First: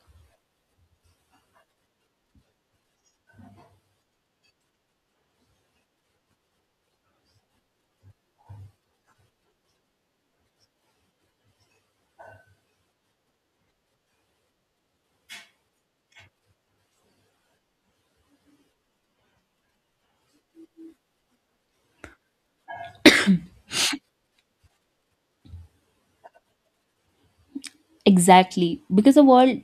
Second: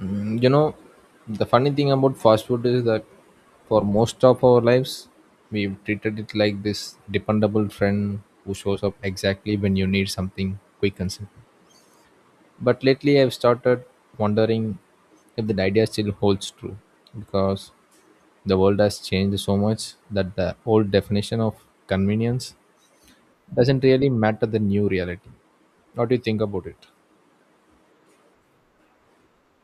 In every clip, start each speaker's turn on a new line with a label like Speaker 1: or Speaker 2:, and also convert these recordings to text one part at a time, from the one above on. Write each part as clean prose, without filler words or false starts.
Speaker 1: You know, the funny thing about fast food is that for most of our lives, we've treated it like this dependable friend who shows up exactly when you need something quick and simple. But lately, I've started wondering if the idea still holds true because the world has changed so much that the old definition of convenience doesn't really matter the new reality. What do you think about it?
Speaker 2: Exactly. Because the word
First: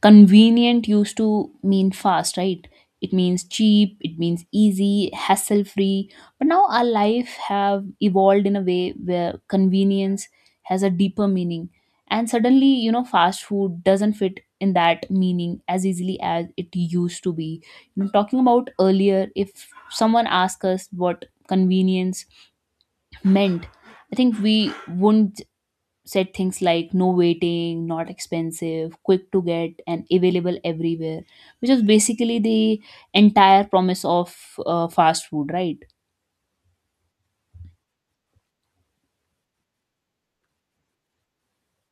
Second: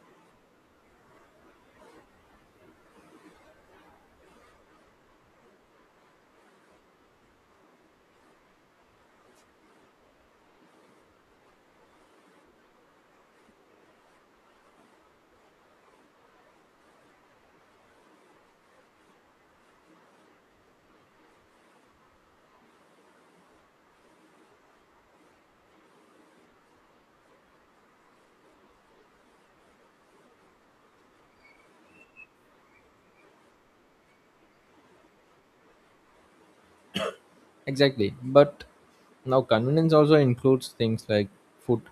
Speaker 2: convenient used to mean fast, right? It means cheap, it means easy, hassle free. But now our life have evolved in a way where convenience has a deeper meaning. And suddenly, fast food doesn't fit in that meaning as easily as it used to be. Talking about earlier, if someone asked us what convenience meant, I think we wouldn't said things like no waiting, not expensive, quick to get, and available everywhere, which is basically the entire promise of fast food, right?
Speaker 1: Exactly. But now convenience also includes things like food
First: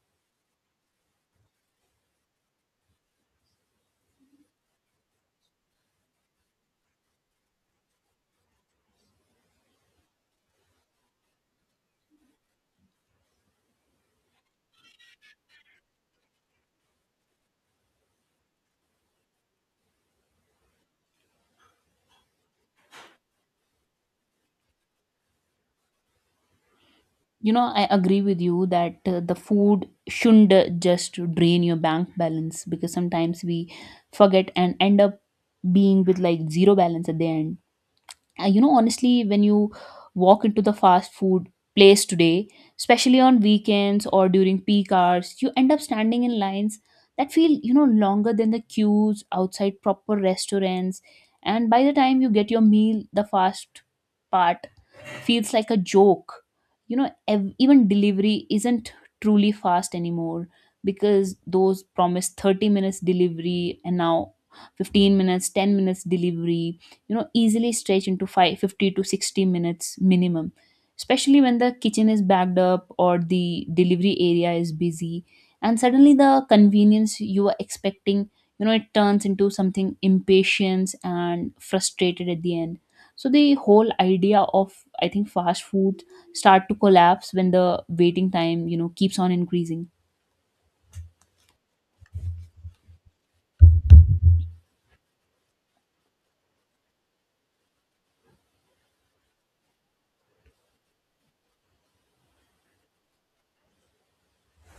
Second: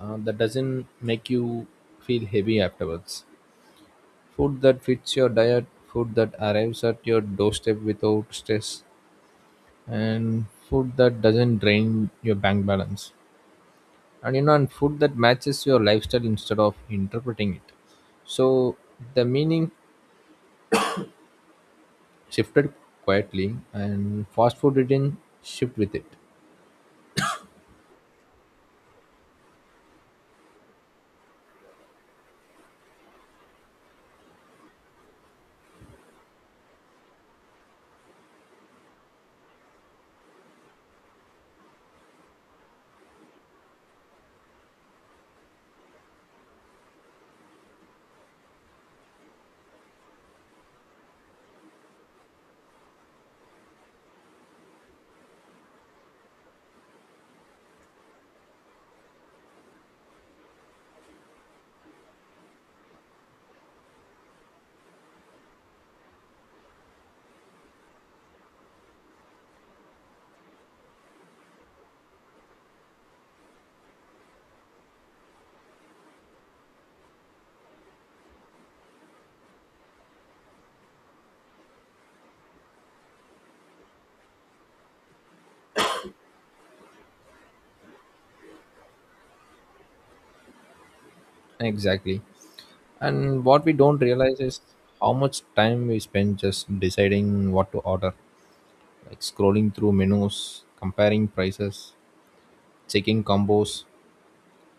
Speaker 1: that doesn't make you feel heavy afterwards. Food that fits your diet, food that arrives at your doorstep without stress, and food that doesn't drain your bank balance. And you know, and food that matches your lifestyle instead of interpreting it. So the meaning shifted quietly, and fast food didn't shift with it.
Speaker 2: I agree with you that the food shouldn't just drain your bank balance because sometimes we forget and end up being with like zero balance at the end. Honestly, when you walk into the fast food place today, especially on weekends or during peak hours, you end up standing in lines that feel longer than the queues outside proper restaurants, and by the time you get your meal, the fast part feels like a joke. Even delivery isn't truly fast anymore because those promised 30 minutes delivery and now 15 minutes, 10 minutes delivery, easily stretch into five fifty to 60 minutes minimum, especially when the kitchen is backed up or the delivery area is busy. And suddenly the convenience you were expecting, it turns into something impatient and frustrated at the end. So the whole idea of, I think, fast food start to collapse when the waiting time keeps on increasing.
Speaker 1: Exactly. And what we don't realize is how much time we spend just deciding what to order, like scrolling through menus, comparing prices, checking combos,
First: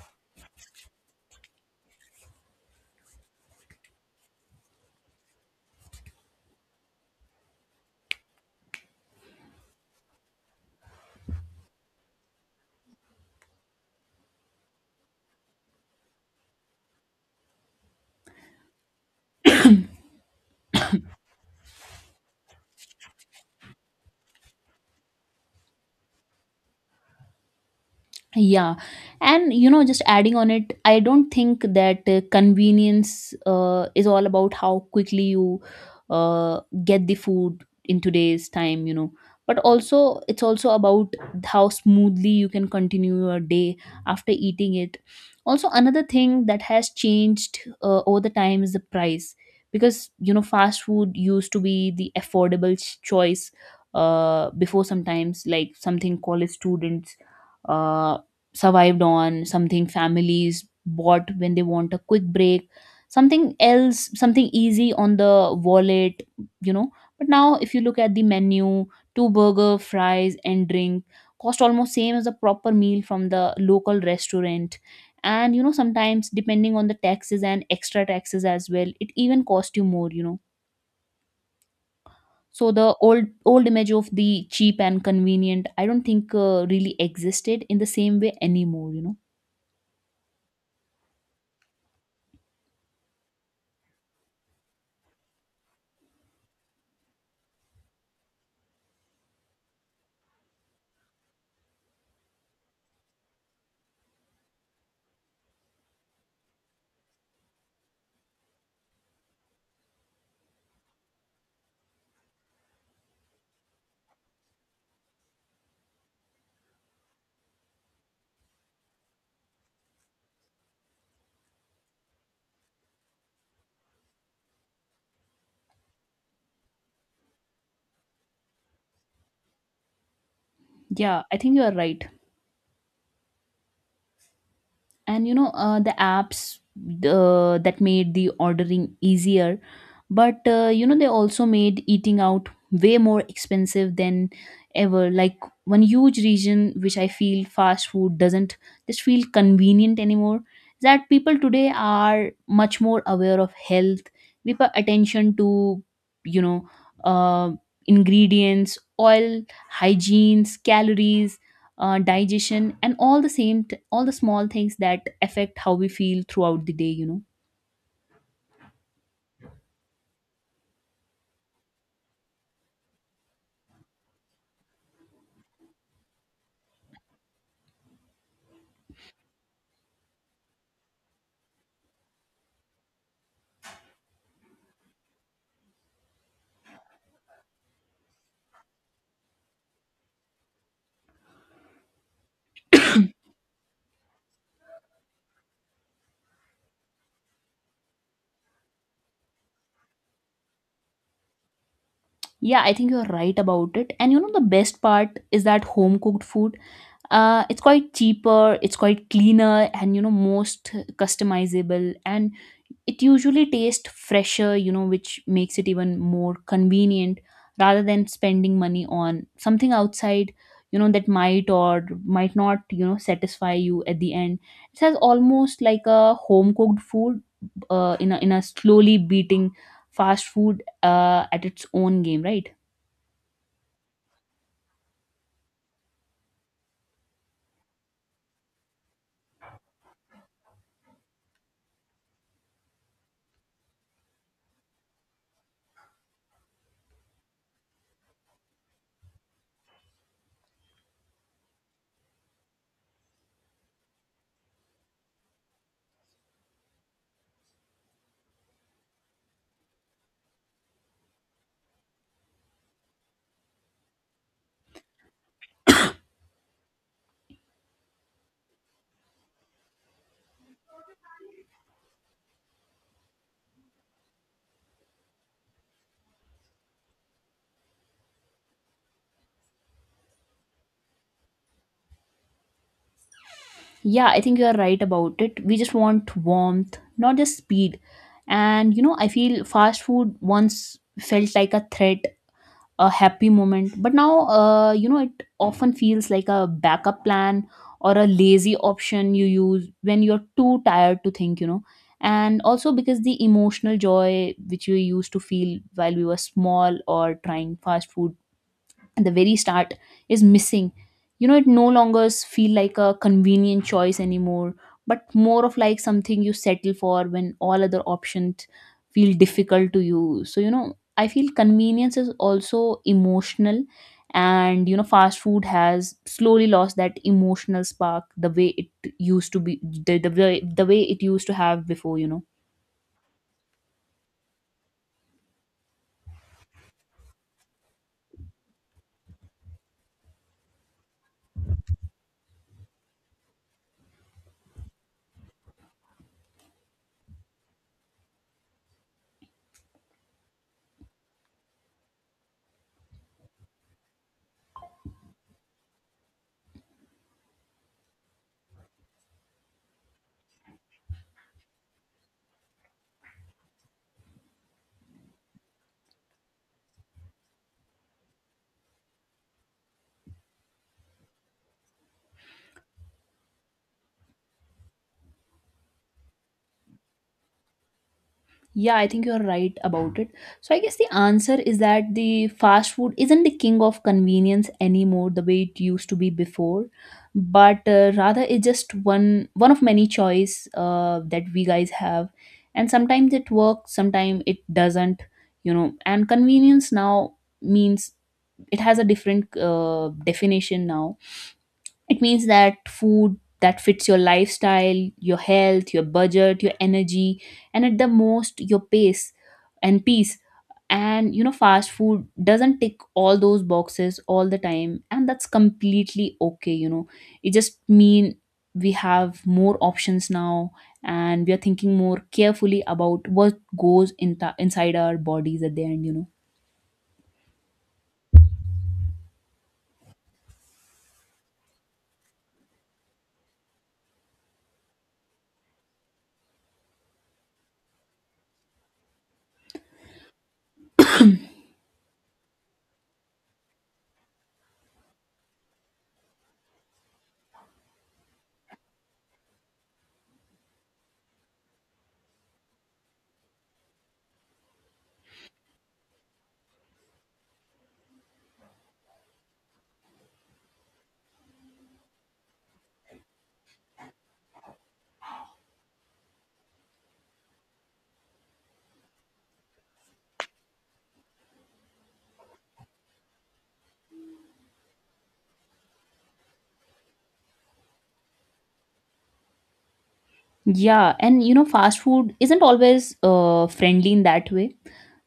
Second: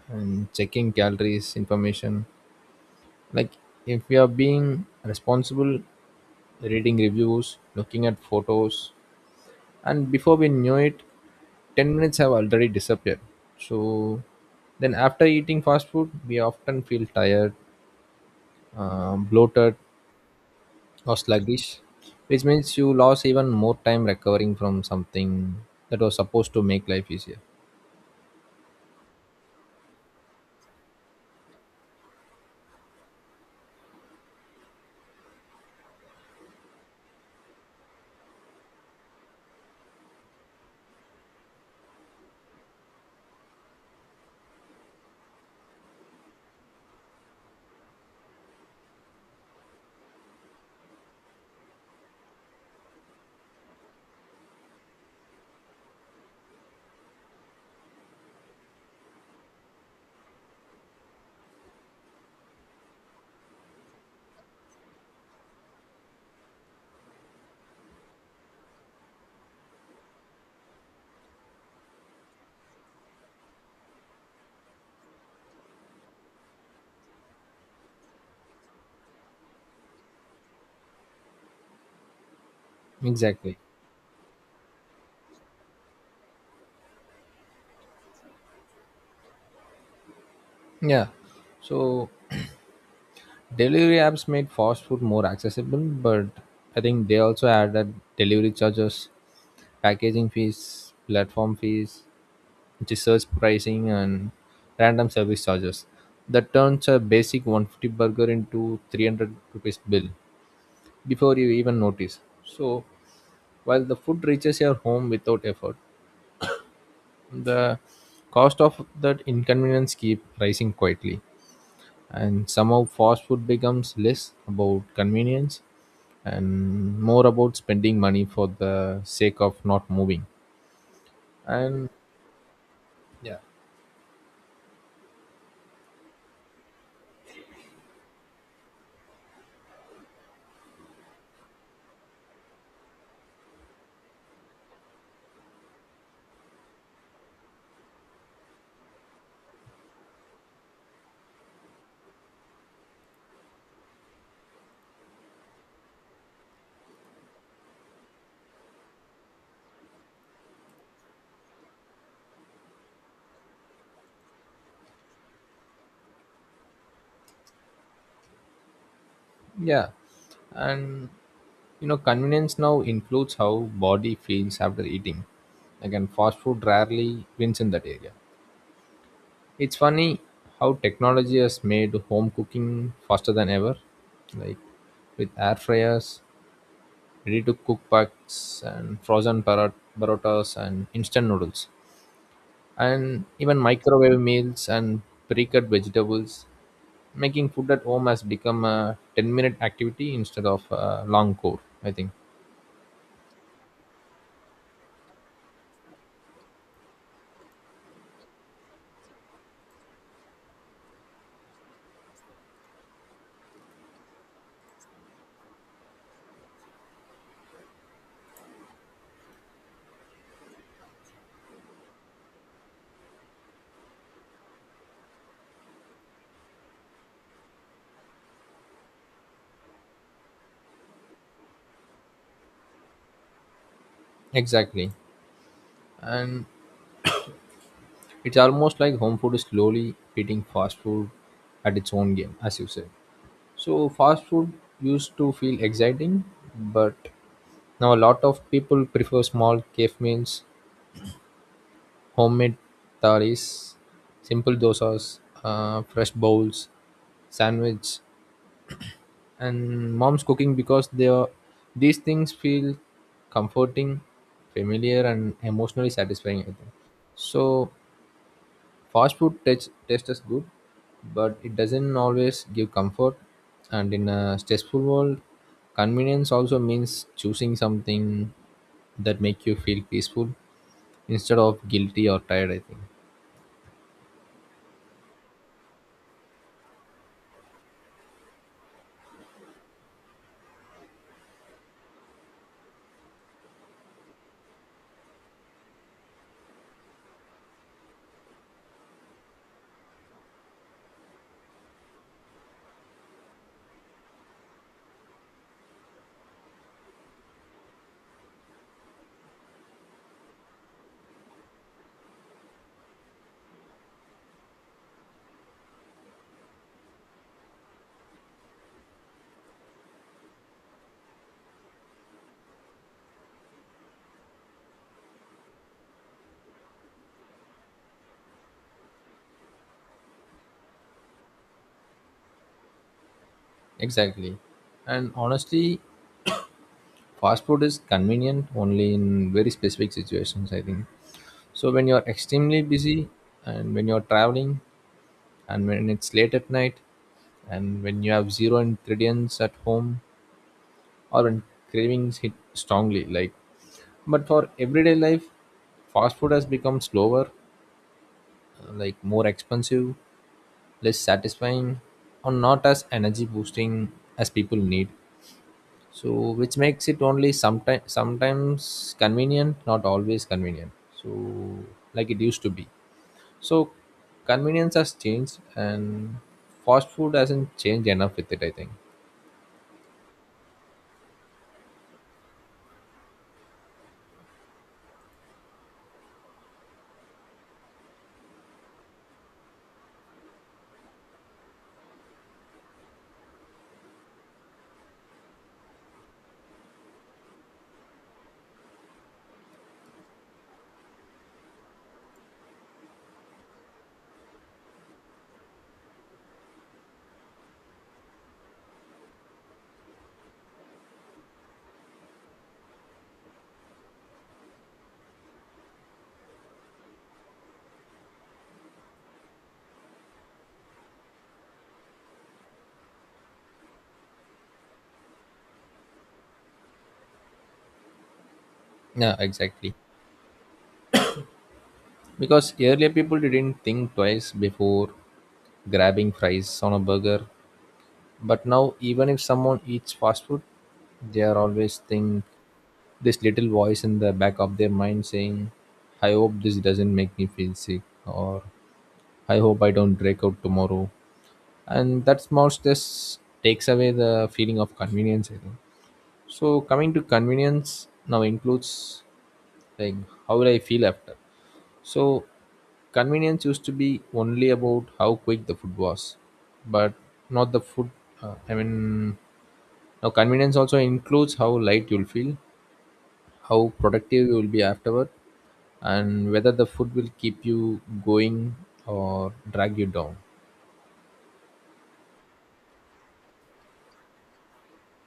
Speaker 1: and checking calories information. Like, if we are being responsible, reading reviews, looking at photos, and before we knew it, 10 minutes have already disappeared. So then after eating fast food, we often feel tired, bloated, or sluggish, which means you lost even more time recovering from something that was supposed to make life easier.
Speaker 2: Yeah, and just adding on it, I don't think that convenience is all about how quickly you get the food in today's time, but also it's also about how smoothly you can continue your day after eating it. Also, another thing that has changed over the time is the price because, fast food used to be the affordable choice before sometimes, like something college students. Uh, survived on, something families bought when they want a quick break, something else, something easy on the wallet, you know. But now, if you look at the menu, two burger, fries, and drink cost almost same as a proper meal from the local restaurant, and sometimes depending on the taxes and extra taxes as well, it even cost you more. So the old
Speaker 1: Exactly.
Speaker 2: old image of the cheap and convenient, I don't think really existed in the same way anymore.
Speaker 1: Yeah. So delivery apps made fast food more accessible, but I think they also added delivery charges, packaging fees, platform fees, research pricing, and random service charges. That turns a basic 150 burger into 300 rupees bill before you even notice. So while the food reaches your home without effort, the cost of that inconvenience keep rising quietly. And somehow fast food becomes less about convenience and more about spending money for the sake of not moving.
Speaker 2: Yeah, I think you are
Speaker 1: And
Speaker 2: right.
Speaker 1: yeah,
Speaker 2: And the apps that made the ordering easier, but they also made eating out way more expensive than ever. Like one huge reason which I feel fast food doesn't just feel convenient anymore is that people today are much more aware of health. We pay attention to, you know, uh, ingredients, oil, hygienes, calories, digestion, and all the small things that affect how we feel throughout the day.
Speaker 1: yeah and You know, convenience now includes how body feels after eating. Again, fast food rarely wins in that area. It's funny how technology has made home cooking faster than ever, like with air fryers, ready to cook packs, and frozen parotas, and instant noodles, and even microwave meals and pre-cut vegetables. Making food at home has become a 10-minute activity instead of a long core, I think.
Speaker 2: Yeah, I think you're right about it. And the best part is that home cooked food, it's quite cheaper, it's quite cleaner, and most customizable, and it usually tastes fresher, which makes it even more convenient rather than spending money on something outside, that might or might not, satisfy you at the end. It has almost like a home cooked food, in a slowly beating fast food at its own game, right?
Speaker 1: Exactly. And it's almost like home food is slowly beating fast food at its own game, as you said. So fast food used to feel exciting, but now a lot of people prefer small cave meals, homemade thalis, simple dosas, fresh bowls, sandwich, and mom's cooking because they are, these things feel comforting, familiar, and emotionally satisfying, I think. So fast food tastes as good, but it doesn't always give comfort. And in a stressful world, convenience also means choosing something that make you feel peaceful instead of guilty or tired, I think.
Speaker 2: Yeah, I think you are right about it. We just want warmth, not just speed. And I feel fast food once felt like a threat, a happy moment, but now, it often feels like a backup plan or a lazy option you use when you're too tired to think. And also because the emotional joy which we used to feel while we were small or trying fast food at the very start is missing. It no longer feel like a convenient choice anymore, but more of like something you settle for when all other options feel difficult to you. So I feel convenience is also emotional, and fast food has slowly lost that emotional spark the way it used to be, the way it used to have before.
Speaker 1: Exactly. And honestly, fast food is convenient only in very specific situations, I think. So when you're extremely busy, and when you're traveling, and when it's late at night, and when you have zero ingredients at home, or when cravings hit strongly, like, but for everyday life, fast food has become slower, like more expensive, less satisfying, or not as energy boosting as people need. So which makes it only sometimes convenient, not always convenient. So like it used to be. So convenience has changed, and fast food hasn't changed enough with it, I think.
Speaker 2: Yeah, I think you're right about it. So I guess the answer is that the fast food isn't the king of convenience anymore the way it used to be before, but rather it's just one of many choice that we guys have, and sometimes it works, sometimes it doesn't. And convenience now means it has a different definition now. It means that food that fits your lifestyle, your health, your budget, your energy, and at the most your pace and peace. And fast food doesn't tick all those boxes all the time, and that's completely okay. It just mean we have more options now, and we are thinking more carefully about what goes in inside our bodies at the end.
Speaker 1: Yeah, exactly. Because earlier people didn't think twice before grabbing fries on a burger. But now even if someone eats fast food, they are always think this little voice in the back of their mind saying, I hope this doesn't make me feel sick, or I hope I don't break out tomorrow. And that small stress takes away the feeling of convenience, I think. So coming to convenience now includes like how will I feel after. So convenience used to be only about how quick the food was, but not the food. I mean, now convenience also includes how light you'll feel, how productive you will be afterward, and whether the food will keep you going or drag you down.
Speaker 2: Yeah, and fast food isn't always friendly in that way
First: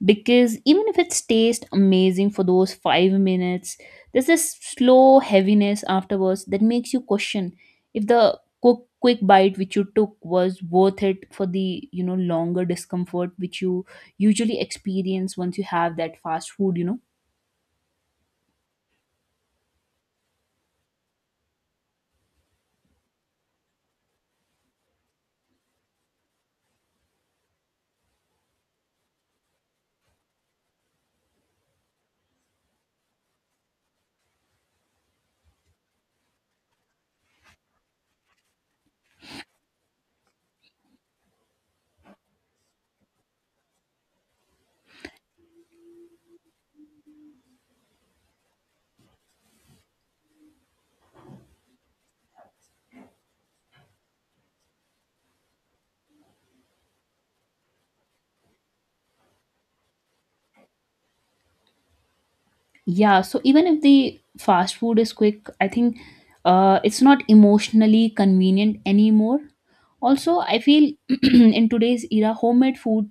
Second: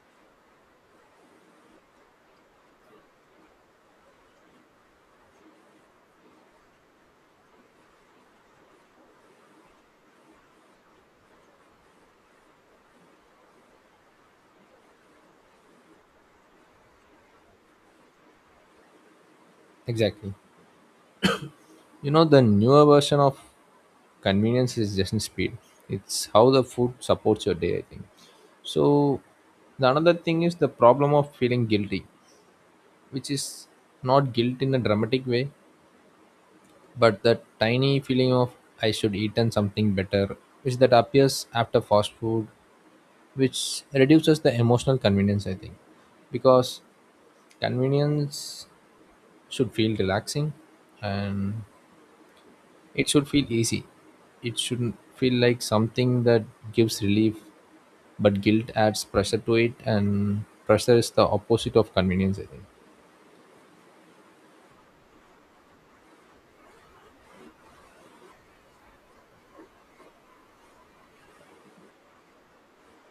Speaker 2: because even if it's taste amazing for those 5 minutes, there's this slow heaviness afterwards that makes you question if the quick bite which you took was worth it for the longer discomfort which you usually experience once you have that fast food.
Speaker 1: Exactly. You know, the newer version of convenience is just in speed. It's how the food supports your day, I think. So, the another thing is the problem of feeling guilty, which is not guilt in a dramatic way, but the tiny feeling of I should eaten something better, which that appears after fast food, which reduces the emotional convenience, I think, because convenience should feel relaxing, and it should feel easy. It shouldn't feel like something that gives relief, but guilt adds pressure to it, and pressure is the opposite of convenience, I think.
Speaker 2: Yeah, so even if the fast food is quick, I think it's not emotionally convenient anymore. Also, I feel in today's era, homemade food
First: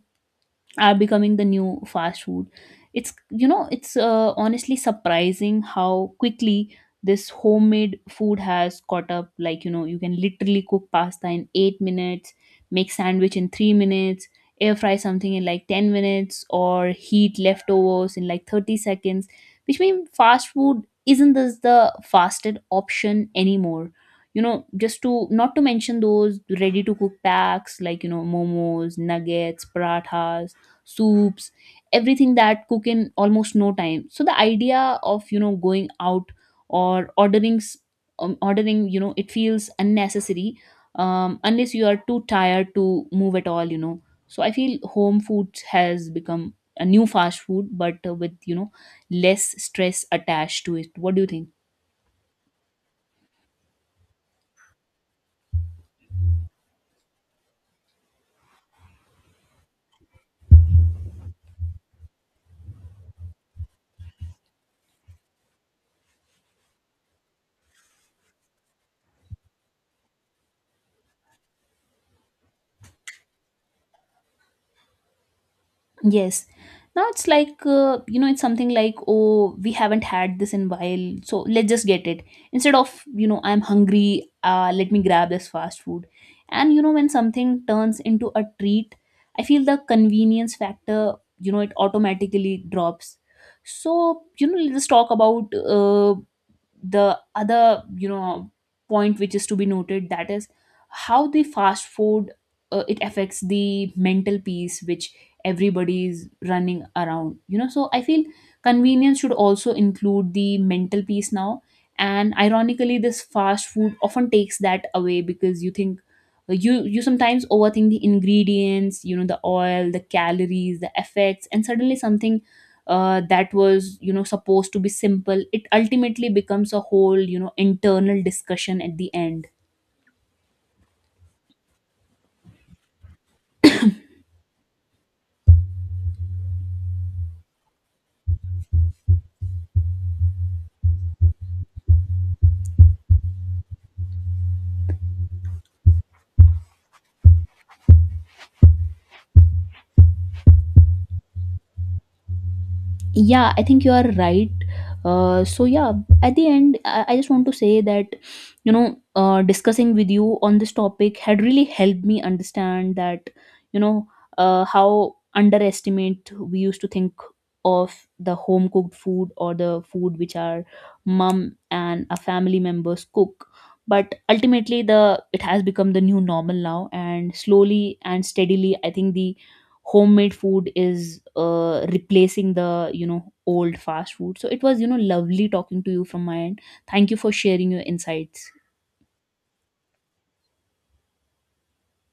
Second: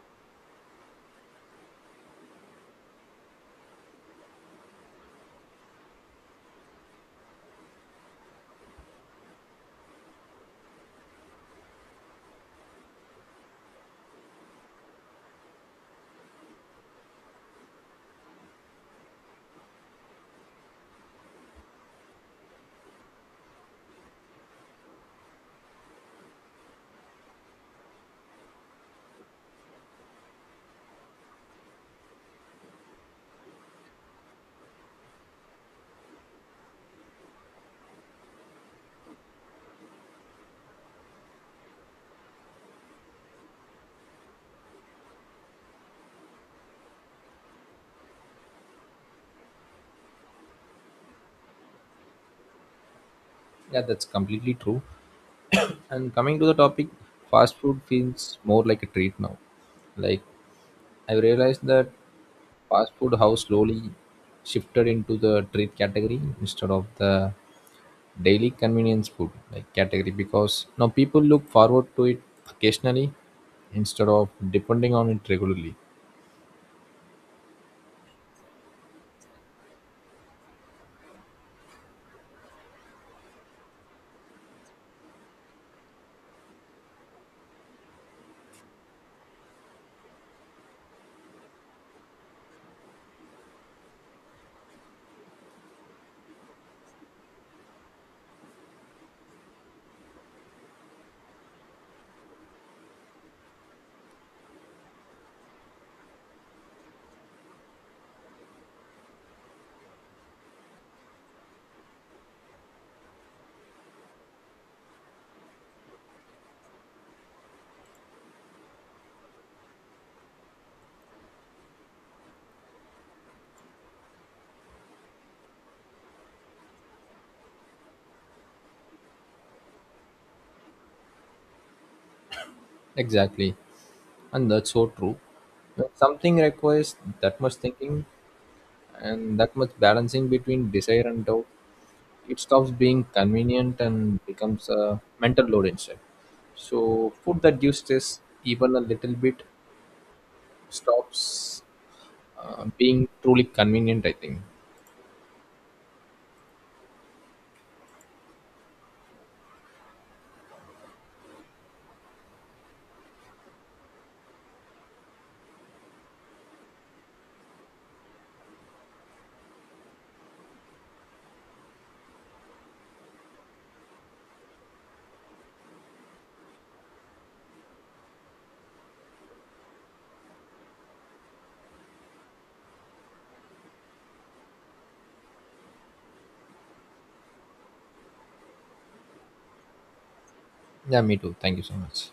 Speaker 2: are becoming the new fast food. It's you know it's uh, honestly surprising how quickly this homemade food has caught up. Like, you can literally cook pasta in 8 minutes, make sandwich in 3 minutes, air fry something in like 10 minutes, or heat leftovers in like 30 seconds, which means fast food isn't this the fastest option anymore. Just to not to mention those ready to cook packs, like, momos, nuggets, parathas, soups, everything that cook in almost no time. So the idea of going out or ordering. It feels unnecessary, unless you are too tired to move at all. So I feel home food has become a new fast food, but with, less stress attached to it. What do you think?
Speaker 1: Yeah, that's completely true. And coming to the topic, fast food feels more like a treat now. Like, I realized that fast food, how slowly shifted into the treat category instead of the daily convenience food like category, because now people look forward to it occasionally instead of depending on it regularly.
Speaker 2: Yes. Now it's like, it's something like, oh, we haven't had this in while, so let's just get it. Instead of, I'm hungry, let me grab this fast food. And, when something turns into a treat, I feel the convenience factor, it automatically drops. So, let's talk about the other point, which is to be noted, that is how the fast food, it affects the mental peace which everybody is running around. So I feel convenience should also include the mental peace now. And ironically, this fast food often takes that away because you think, you sometimes overthink the ingredients, the oil, the calories, the effects, and suddenly something that was, supposed to be simple, it ultimately becomes a whole, internal discussion at the end.
Speaker 1: Exactly. And that's so true. When something requires that much thinking and that much balancing between desire and doubt, it stops being convenient and becomes a mental load instead. So, food that gives stress even a little bit stops being truly
Speaker 2: Yeah, I think you
Speaker 1: convenient,
Speaker 2: are
Speaker 1: I think.
Speaker 2: right. So yeah, at the end, I just want to say that discussing with you on this topic had really helped me understand that you know how underestimate we used to think of the home cooked food or the food which our mom and our family members cook. But ultimately, the it has become the new normal now, and slowly and steadily, I think the homemade food is replacing the old fast food. So it was, lovely talking to you from my end. Thank you for sharing your insights.
Speaker 1: Yeah, me too. Thank you so much.